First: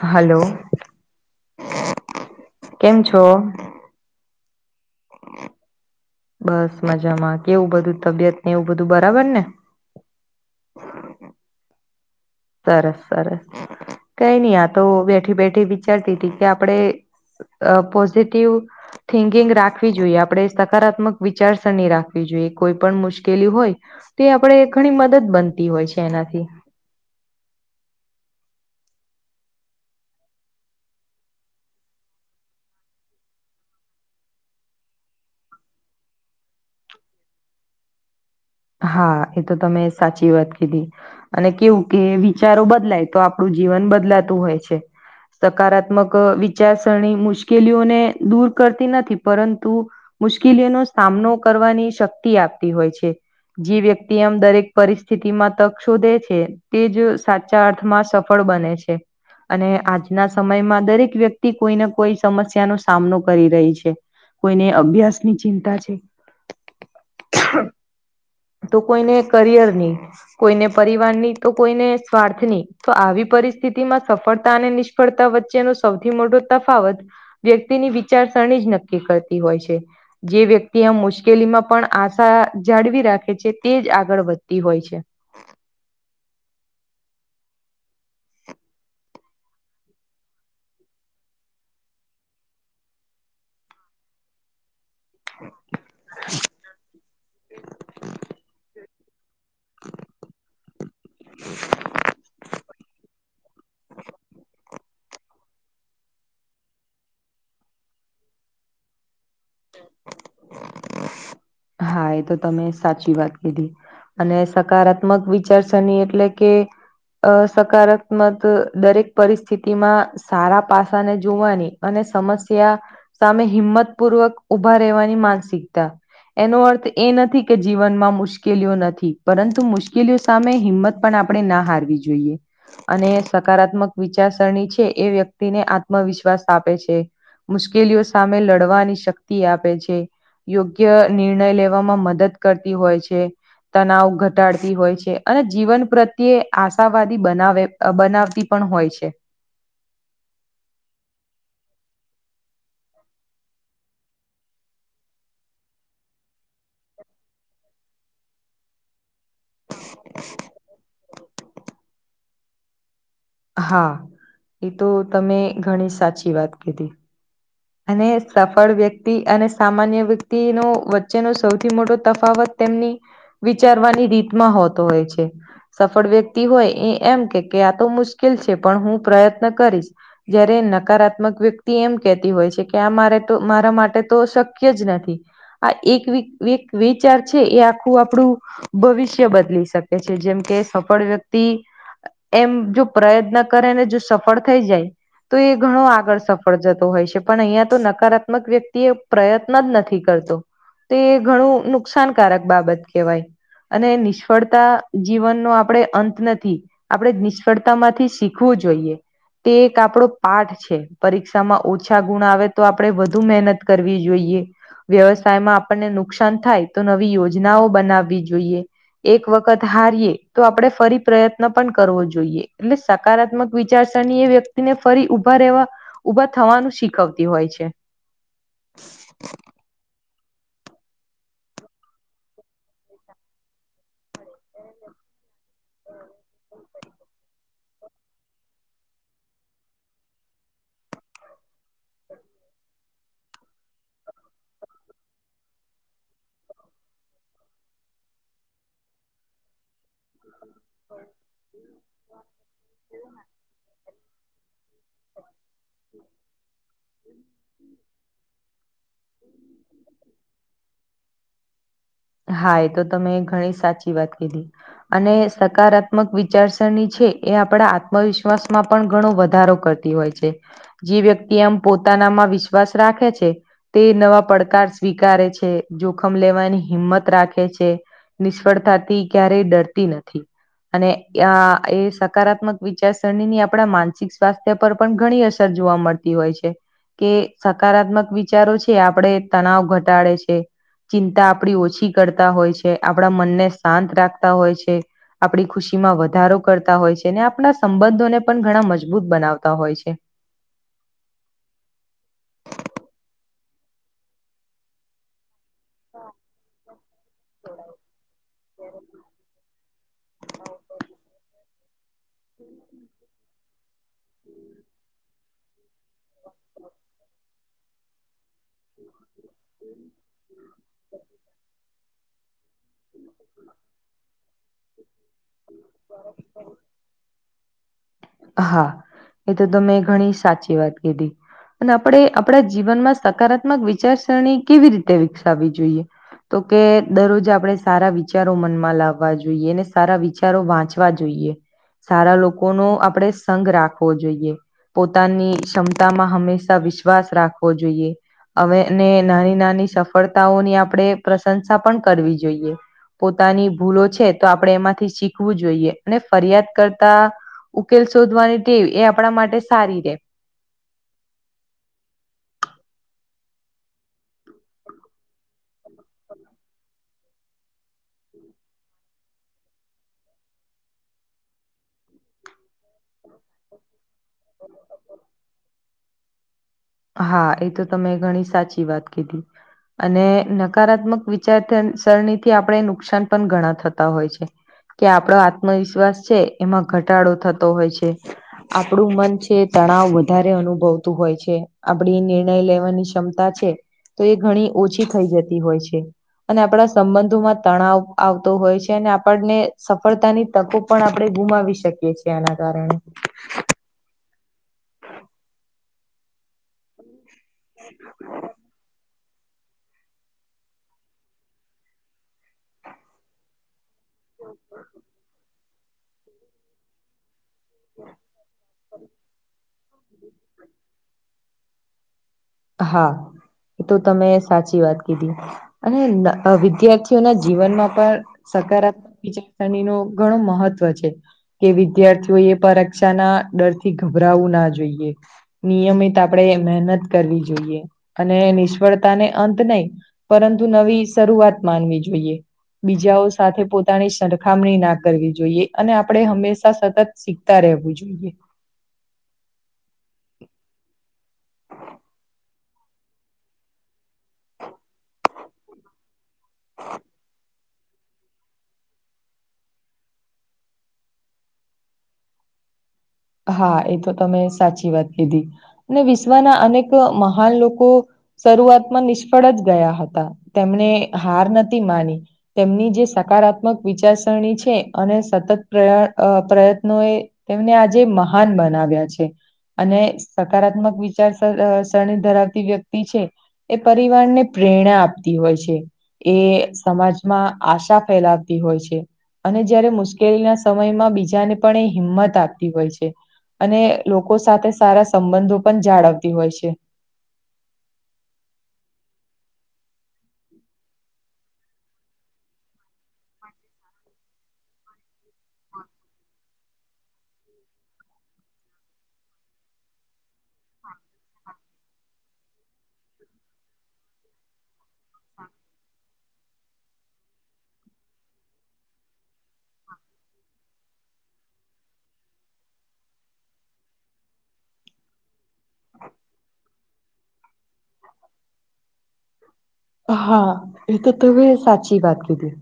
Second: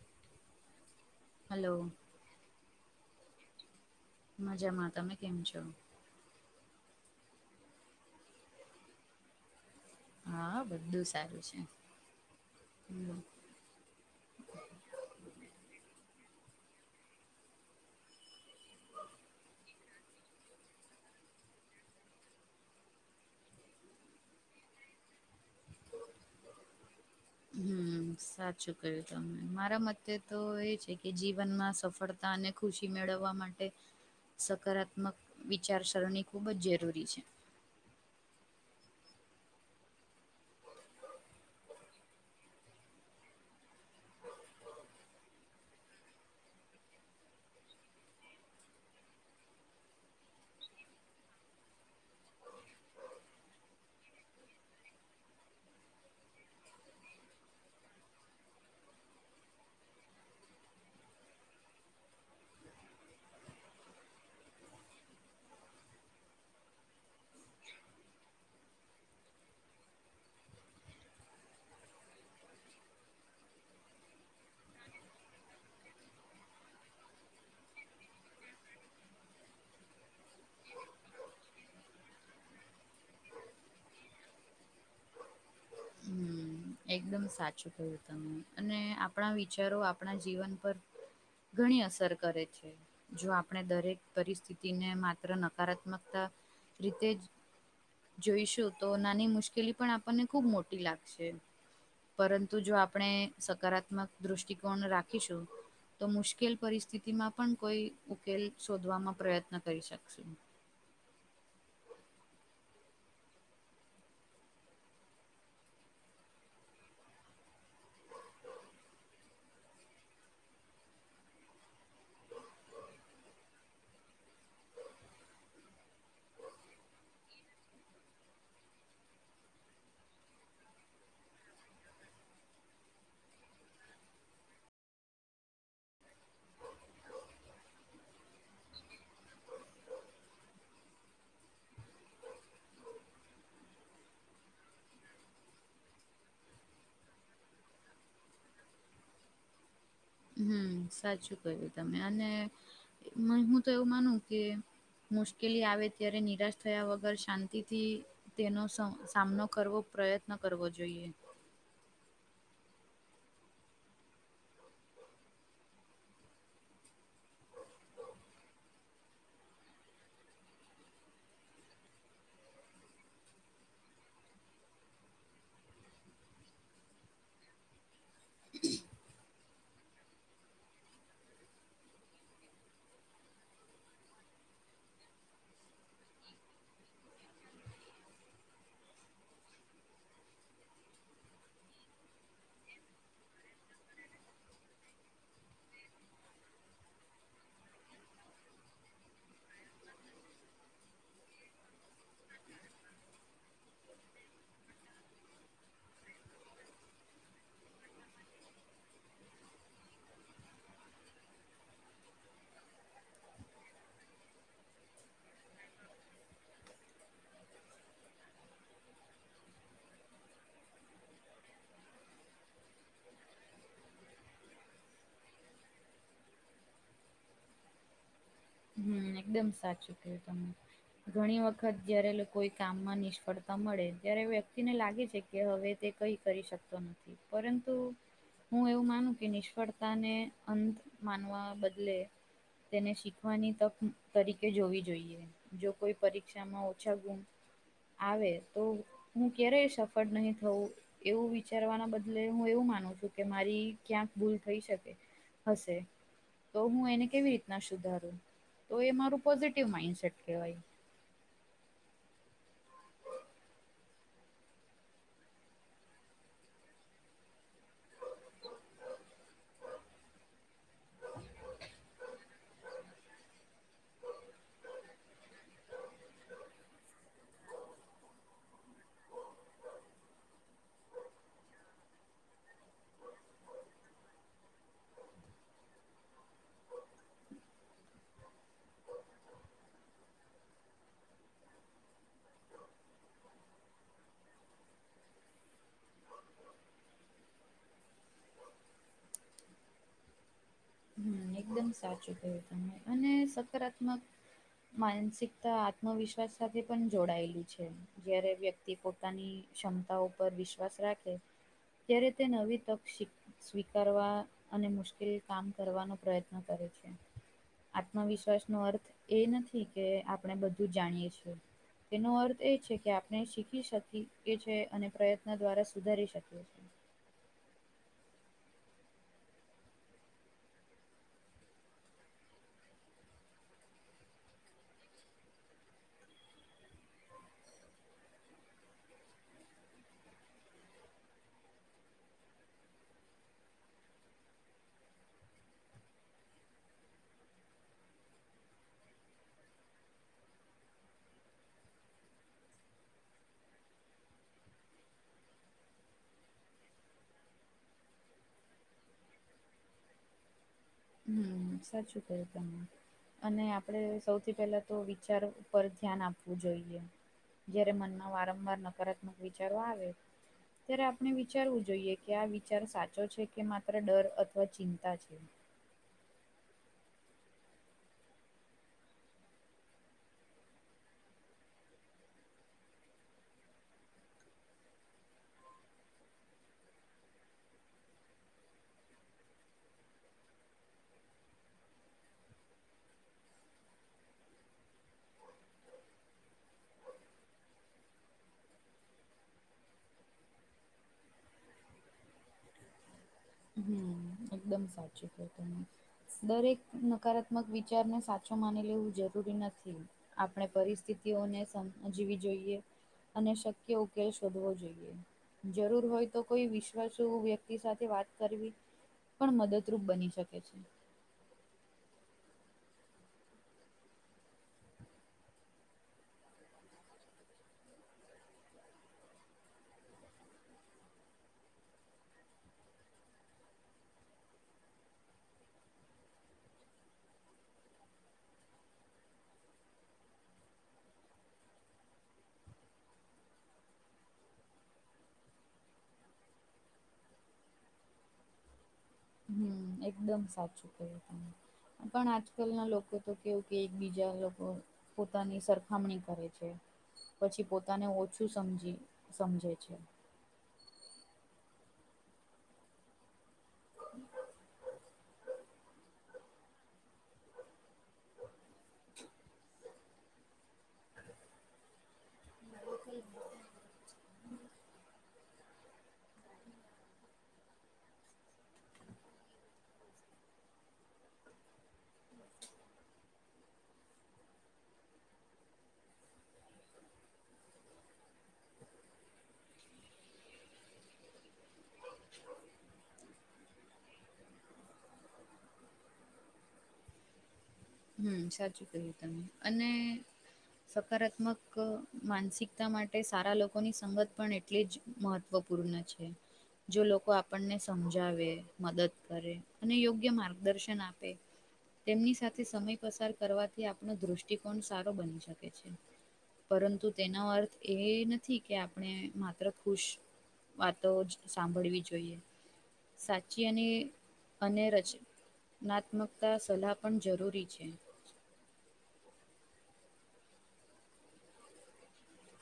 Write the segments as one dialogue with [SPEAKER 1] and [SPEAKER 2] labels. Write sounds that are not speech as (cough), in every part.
[SPEAKER 1] Hello
[SPEAKER 2] hello
[SPEAKER 1] કેમ છો.?
[SPEAKER 2] મજામાં. તમે કેમ છો.?
[SPEAKER 1] બસ મજામાં કેવું બધું તબિયત ને એવું બધું બરાબર ને
[SPEAKER 2] હા બધું સારું છે.
[SPEAKER 1] સરસ
[SPEAKER 2] હમ
[SPEAKER 1] સરસ કઈ નઈ આ તો બેઠી બેઠી વિચારતી હતી કે આપડે અ પોઝિટિવ (inaudible) થિંકિંગ રાખવી જોઈએ આપણે સકારાત્મક વિચારસરણી રાખવી જોઈએ કોઈ પણ મુશ્કેલી હોય, તે આપણે ઘણી મદદ બનતી હોય છે એનાથી,
[SPEAKER 2] હમ સાચું કયું તમે મારા મતે તો એ છે કે જીવનમાં સફળતા, તાને ખુશી મેળવવા માટે સકારાત્મક વિચારસરણી ખૂબ જ જરૂરી છે.
[SPEAKER 1] હા એ તો તમે સાચી વાત કીધી અને કેવું કે વિચારો બદલાય તો આપણું જીવન બદલાતું હોય છે સકારાત્મક વિચારસરણી મુશ્કેલીઓને દૂર કરતી નથી પરંતુ મુશ્કેલીઓનો સામનો કરવાની શક્તિ આપતી હોય છે. જે વ્યક્તિ એમ દરેક પરિસ્થિતિ માં તક શોધે છે. તે જ સાચા અર્થમાં સફળ બને છે. અને આજના સમયમાં દરેક વ્યક્તિ કોઈને કોઈ સમસ્યાનો સામનો કરી રહી છે. કોઈને અભ્યાસ ની ચિંતા છે, તો કોઈને કરિયર ની કોઈને પરિવારની તો કોઈને સ્વાર્થની, તો આવી પરિસ્થિતિમાં સફળતા અને નિષ્ફળતા વચ્ચેનો સૌથી મોટો તફાવત, વ્યક્તિની વિચારસરણી જ નક્કી કરતી હોય છે જે વ્યક્તિ આ મુશ્કેલીમાં પણ આશા જાળવી રાખે, કે જે તે જ આગળ વધતી હોય છે
[SPEAKER 2] હમ એકદમ સાચું કયું તમે અને આપણા વિચારો આપણા જીવન પર ઘણી અસર કરે છે જો આપણે દરેક પરિસ્થિતિને. માત્ર નકારાત્મકતા રીતે જ. જોઈશું તો નાની મુશ્કેલી પણ આપણને ખુબ મોટી લાગશે. પરંતુ જો આપણે સકારાત્મક દ્રષ્ટિકોણ. રાખીશું તો મુશ્કેલ પરિસ્થિતિમાં પણ કોઈ ઉકેલ શોધવામાં પ્રયત્ન. ન કરી શકશું.
[SPEAKER 1] તો (unintelligible) હા એ તો તમે સાચી વાત કીધી. અને સકારાત્મક વિચારસરણી એટલે કે, અ સકારાત્મક દરેક પરિસ્થિતિમાં. સારા પાસાને જોવાની અને સમસ્યા. સામે હિંમત પૂર્વક ઊભા રહેવાની માનસિકતા. એનો અર્થ એ નથી કે જીવનમાં મુશ્કેલીઓ નથી પરંતુ સામે હિંમત. પણ આપણે ના હારવી જોઈએ. અને સકારાત્મક વિચારસરણી છે એ વ્યક્તિને આત્મવિશ્વાસ આપે છે. મુશ્કેલીઓ સામે લડવાની શક્તિ આપે છે યોગ્ય. નિર્ણય લેવામાં મદદ કરતી હોય છે. તનાવ ઘટાડતી હોય છે અને જીવન પ્રત્યે આશાવાદી બનાવે. બનાવતી પણ હોય છે.
[SPEAKER 2] હમ સાચું કહ્યું તમે અને હું તો એવું માનું કે, મુશ્કેલી આવે ત્યારે નિરાશ થયા વગર શાંતિથી તેનો. સામનો કરવો પ્રયત્ન કરવો જોઈએ.
[SPEAKER 1] હા એ તો તમે ઘણી સાચી વાત કીધી. અને સફળ વ્યક્તિ અને સામાન્ય વ્યક્તિનો વચ્ચેનો સૌથી મોટો તફાવત તેમની. વિચારવાની રીતમાં હોતો હોય છે. સફળ વ્યક્તિ હોય એ એમ કે કે આ તો મુશ્કેલ છે. પણ હું પ્રયત્ન કરીશ. જયારે નકારાત્મક વ્યક્તિ એમ કેતી હોય છે. કે આ મારે મારા માટે તો શક્ય જ નથી. આ એક વિચાર છે એ આખું આપણું. ભવિષ્ય બદલી શકે છે. જેમ કે સફળ વ્યક્તિ. એમ જો પ્રયત્ન કરે ને જો સફળ થઈ જાય. તો એ ઘણો આગળ સફળ જતો હોય છે. પણ અહિયા તો નકારાત્મક વ્યક્તિ એ પ્રયત્ન જ નથી કરતો. તે ઘણું નુકસાનકારક બાબત કહેવાય. અને નિષ્ફળતા જીવનનો આપણે અંત નથી.. આપણે નિષ્ફળતા માંથી શીખવું જોઈએ. તે એક આપડો પાઠ છે પરીક્ષામાં ઓછા ગુણ આવે તો આપણે વધુ મહેનત કરવી જોઈએ વ્યવસાયમાં આપણને નુકસાન થાય તો નવી યોજનાઓ બનાવવી જોઈએ. એક વખત હારીએ તો આપણે ફરી પ્રયત્ન પણ કરવો જોઈએ એટલે સકારાત્મક વિચારસરણી એ વ્યક્તિને ફરી ઉભા રહેવા ઉભા થવાનું શીખવતી હોય છે.
[SPEAKER 2] હમ એકદમ સાચું કહ્યું તમે. ઘણી વખત જયારે લોકોએ કામમાં નિષ્ફળતા મળે ત્યારે વ્યક્તિને લાગે છે કે હવે તે કઈ કરી શકતો નથી પરંતુ હું એવું માનું કે નિષ્ફળતાને અંત માનવા બદલે તેને ખવાની તક તરીકે જોવી જોઈએ. જો કોઈ પરીક્ષામાં ઓછા ગુ આવે તો, હું ક્યારેય સફળ નહી થવું. એવું વિચારવાના બદલે હું એવું માનું છું કે, મારી ક્યાંક ભૂલ થઈ શકે. અસે, તો હું એને કેવી રીતના સુધારુ? તો એ મારું પોઝીટીવ માઇન્ડસેટ કેવાય.
[SPEAKER 1] હા, એ તો તમે ઘણી સાચી વાત કીધી. અને સકારાત્મક વિચારસરણી છે, એ આપણા આત્મવિશ્વાસમાં પણ ઘણો વધારો કર તી ઓય છે, જે વ્યક્તિ એમ પોતાનામાં વિશ્વાસ રાખે છે. તે નવા પડકાર સ્વીકારે છે, જોખમ લેવાની હિંમત રાખે છે, નિષ્ફળતાથી ક્યારેય ડરતી નથી. અને યા એ સકારાત્મક વિચારસરણીની આપણા માનસિક સ્વાસ્થ્ય પર પણ ઘણી અસર મળતી હોય છે. કે સકારાત્મક વિચારો છે, આપડે તણાવ ઘટાડે છે, ચિંતા પડી ઓછી કરતા હોય છે, આપણા મનને શાંત રાખતા હોય છે. આપણી ખુશી માં વધારો કરતા હોય છે, ને આપણા સંબંધોને પણ ઘણા મજબૂત બનાવતા હોય છે.
[SPEAKER 2] એકદમ સાચું કહ્યું તમે અને સકારાત્મક માનસિક તા આત્મવિશ્ર્વાસ સાથે પણ જોડાયેલું છે. જયારે વ્યક્તિ પોતાની ક્ષમતા ઉપર વિશ્વાસ રાખે, ત્યારે તે નવી તક શ્વીક સ્વીકારવા અને મુશ્કેલી કામ કરવાનો પ્રયત્ન કરે છે. આત્મવિશ્વાસ નો અર્થ એ નથી કે આપણે બધું જાણીએ છીએ, તેનો અર્થ એ છે કે, આપણે શીખી શકીએ એ છે અને પ્રયત્ન દ્વારા સુધારી શકીએ છીએ.
[SPEAKER 1] હા, એ તો તમે ઘણી સાચી વાત કીધી. અને આપડણે આપડણા જીવનમાં સકારાત્મક વિચારસરણી કેવી રીતે વિકસાવવી જોઈએ? તો કે દરરોજ આપણેે સારા વિચારો મનમાં લાવવા જોઈએ, ને સારા વિચ્ ચારો વાંચવા જોઈએ. સારા લોકોનો આપડણેે સંઘ રાખવો જોઈએ. પોતાની શમતામાં હંમેશા વિશ્વાસ રાખવો જોઈએ. અવે ને નાની નાની સફળતાઓની આપડણેે પ્રશંસા પણ કરવી જોઈએ. પોતાની ભૂલો છે, તો આપણે એમાંથી શીખવું જોઈએ, ને ફરિયાદ કરતા ઉકેલ સોધવાની ટેવ એ આપણા માટે સારી રે.
[SPEAKER 2] હમ્મ, સાચું કયું તમે. અને આપણે સૌથી પેલા તો વિચાર ઉપર ધ્યાન આપવું જોઈએ. જયારે મનમાં વારંવાર નકારાત્મક વિચારો આવે ત્યારે આપણે વિચારવું જોઈએ કે, આ વિચાર સાચો છે કે માત્ર ડર અથવા ચિંતા છે.
[SPEAKER 1] હા, એ તો તમે ઘણી સાચી વાત કીધી. અને નકારાત્મક વિચારધ સરણીથી આપણે નુકસાન પણ ઘણા થતા હોય છે. કે આપડો આત્મવિશ્વાસ છે, એમાં ઘટાડો થતો હોય છે. આપણું મન છે, તણાવ વધારે અનુભવતું હોય છે. આપડી નિર્ણય લેવાની ક્ષમતા છે, તો એ ઘણી ઓછી થઈ જતી હોય છે. અને આપડણા સંબંધોમાં તણાવ આવતો હોય છે, ને આપણને સફળતાની તકો પણ આપણે ગુમાવી શકીએ છીએ, એના કારણે.
[SPEAKER 2] હમ્મ, એકદમ સાચું કયુ તમે. દરેક નકારાત્ મક વિચારને સાચો માની લેવું જરૂરી નથી. આપણે પરિસ્થિતિઓને સમંજ્વી જોઈએ. અને શક્ય ઉકેલ શોધવો જોઈએ, જરૂર હોય તો, કોઈ વિશ્વાસુ વ્ય એ સાથે વાત કરવી પણ મદદરૂપ બની શકે છે.
[SPEAKER 1] હા એ તો તમે સાચી વાત કીધી. અને વિદ્યાર્થીઓના જીવનમાં પણ સકારાત્મક (unintelligible) નું ઘણું મહત્વ છે. કે વિદ્યાર્થીઓ એ પરીક્ષા ના ડરથી ગભરાવું ના જોઈએ. નિયમિત આપણેે મહેનત કરવી જોઈએ અને નિષ્ફળતા ને અંત નય પરંતુ નવી શરૂઆત માનવી જોઈએ. બીજાઓ સાથે પોતાની સરખામણી ના કરવી જોઈએ અને આપણે હંમેશા સતત શીખતા રહેવું જોઈએ.
[SPEAKER 2] હમ્મ એકદમ સાચું ક્યું તમે પણ આજકાલ ના લોકો તો કેવું કે એક બીજા લોકો પોતાની સરકાર ખામણી કરે છે પછી પોતાને ઓછું સમજી સમજે છે.
[SPEAKER 1] હા એ તમે સાચી વાત કીધી અને વિશ્વના અનેક મહાન લોકો શરૂઆતમાં નિષ્ફળ જ ગયા હતા તેમને હાર નથી માની તેમની જે સકારાત્મક વિચારસરણી છે અને સતત (unintelligible) પ્ર પ્રયત્નો એ તેમને આજે મહાન બનાવ્યા છે. અને સકારાત્મક વિચાર શરણી ધરાવતી વ્યક્તિ છે. એ પરિવાર ને પ્રેરણા આપતી હોય છે. એ સમાજમાં આશા ફેલાવતી હોય છે. અને જયારે મુશ્કેલીના સમયમાં બીજાને પણ એ હિંમત આપ તી હોય છે અને લોકો સાથે સારા સંબંધો પણ જાળવતી હોય છે.
[SPEAKER 2] હમ્મ સાચું કહ્યું તમે અને સકારાત્મક માનસિકતા માટે સારા લોકોની સંગત પણ એ એટલે જ મહત્વપૂર્ણ છે. જો લોકો આપણને સમજાવે મદદ કરે અને યોગ્ય માર્ગ દર્શન આપે એમની સાથે થી સમય પસાર કરવાથી આપણો દ્રષ્ટિકોણ સારો બની શકે છે. પરંતુ તેનો અર્થ એ નથી કે આપણે માત્ર ખુશ વાતો જ સાંભળવી જોઈએ. સાચી અને રચનાત્મકતા સલાહ પણ જરૂરી છે.
[SPEAKER 1] હા એ તો તમે સાચી વાત કીધી.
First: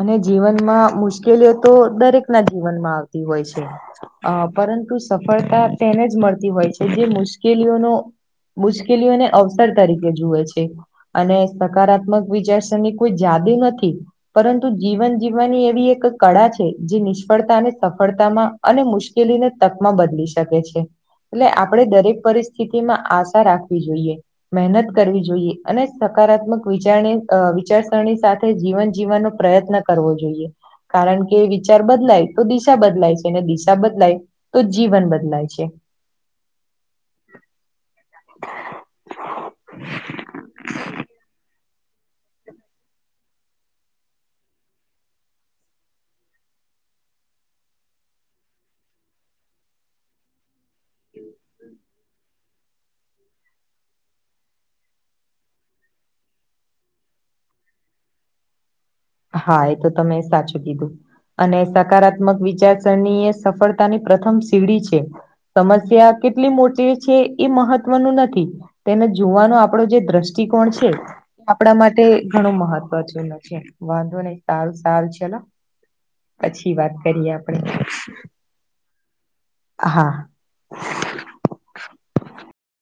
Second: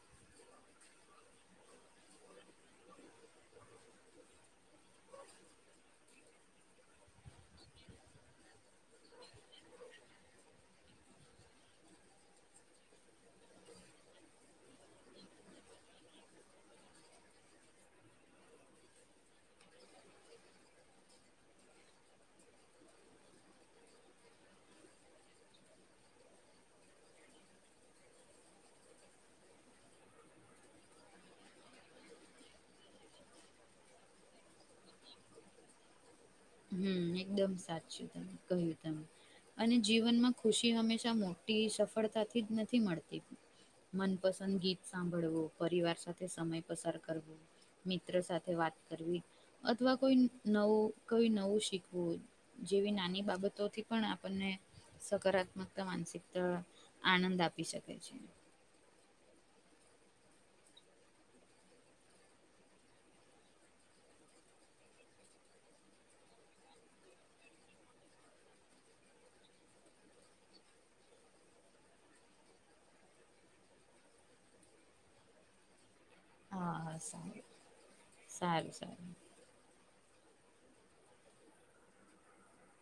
[SPEAKER 1] અને જીવનમાં મુશ્કેલીઓ તો દરેક ના જીવનમાં આવતી હોય છે. અ પરંતુ સફળતા તેને જ મળતી હોય છે જે મુશ્કેલીઓનો મુશ્કેલીઓને અવસર તરીકે જુએ છે. અને સકારાત્મક વિચારસરની કોઈ જાદુ નથી. પરંતુ જીવન જીવવાની એવી એક કળા છે જે નિષ્ફળતા અને સફળતામાં અને મુશ્કેલીને તકમાં બદલી શકે છે. એટલે આપડે દરેક પરિસ્થિતિ માં આશા રાખવી જોઈએ મહેનત કરવી જોઈએ અને સકારાત્મક વિચાર વિચારસરણી સાથે જીવન જીવવાનો પ્રયત્ન કરવો જોઈએ. કારણ કે વિચાર બદલાય તો દિશા બદલાય છે ને દિશા બદલાય તો જ જીવન બદલાય છે.
[SPEAKER 2] હમ એકદમ સા છે કહ્યું તમે અને જીવનમાં ખુશી હંમેશા મોટી સફળતાથી જ ન નથી મળતી મનપસંદ ગીત સાંભળવું પરિવાર સાથે સમય પસાર કરવો મિત્રો સાથે વાત કરવી અથવા કોઈ નવું કોઈ નવું શીખ હમમ જેવી નાની બાબતોથી પણ આપણને સકારાત્મકતા માનસિકતા આનંદ આપી શકે છે.
[SPEAKER 1] હા એ તો તમે સાચું કીધું. અને સકારાત્મક વિચારસરની એ સફળતાની પ્રથમ સીડી છે સમસ્યા કેટલી મોટી છે એ મહત્વનું નથી. તેને જોવાનો આપણો જે દ્રષ્ટિકોણ છે આપણા માટે ઘણું મહત્વ જેનું છે વાંધો નહી સારું સારું ચાલો. પછી
[SPEAKER 2] હા
[SPEAKER 1] વાત
[SPEAKER 2] હા
[SPEAKER 1] કરીએ (inaudible)
[SPEAKER 2] સારું
[SPEAKER 1] આપણેે
[SPEAKER 2] સારું સારું
[SPEAKER 1] હા.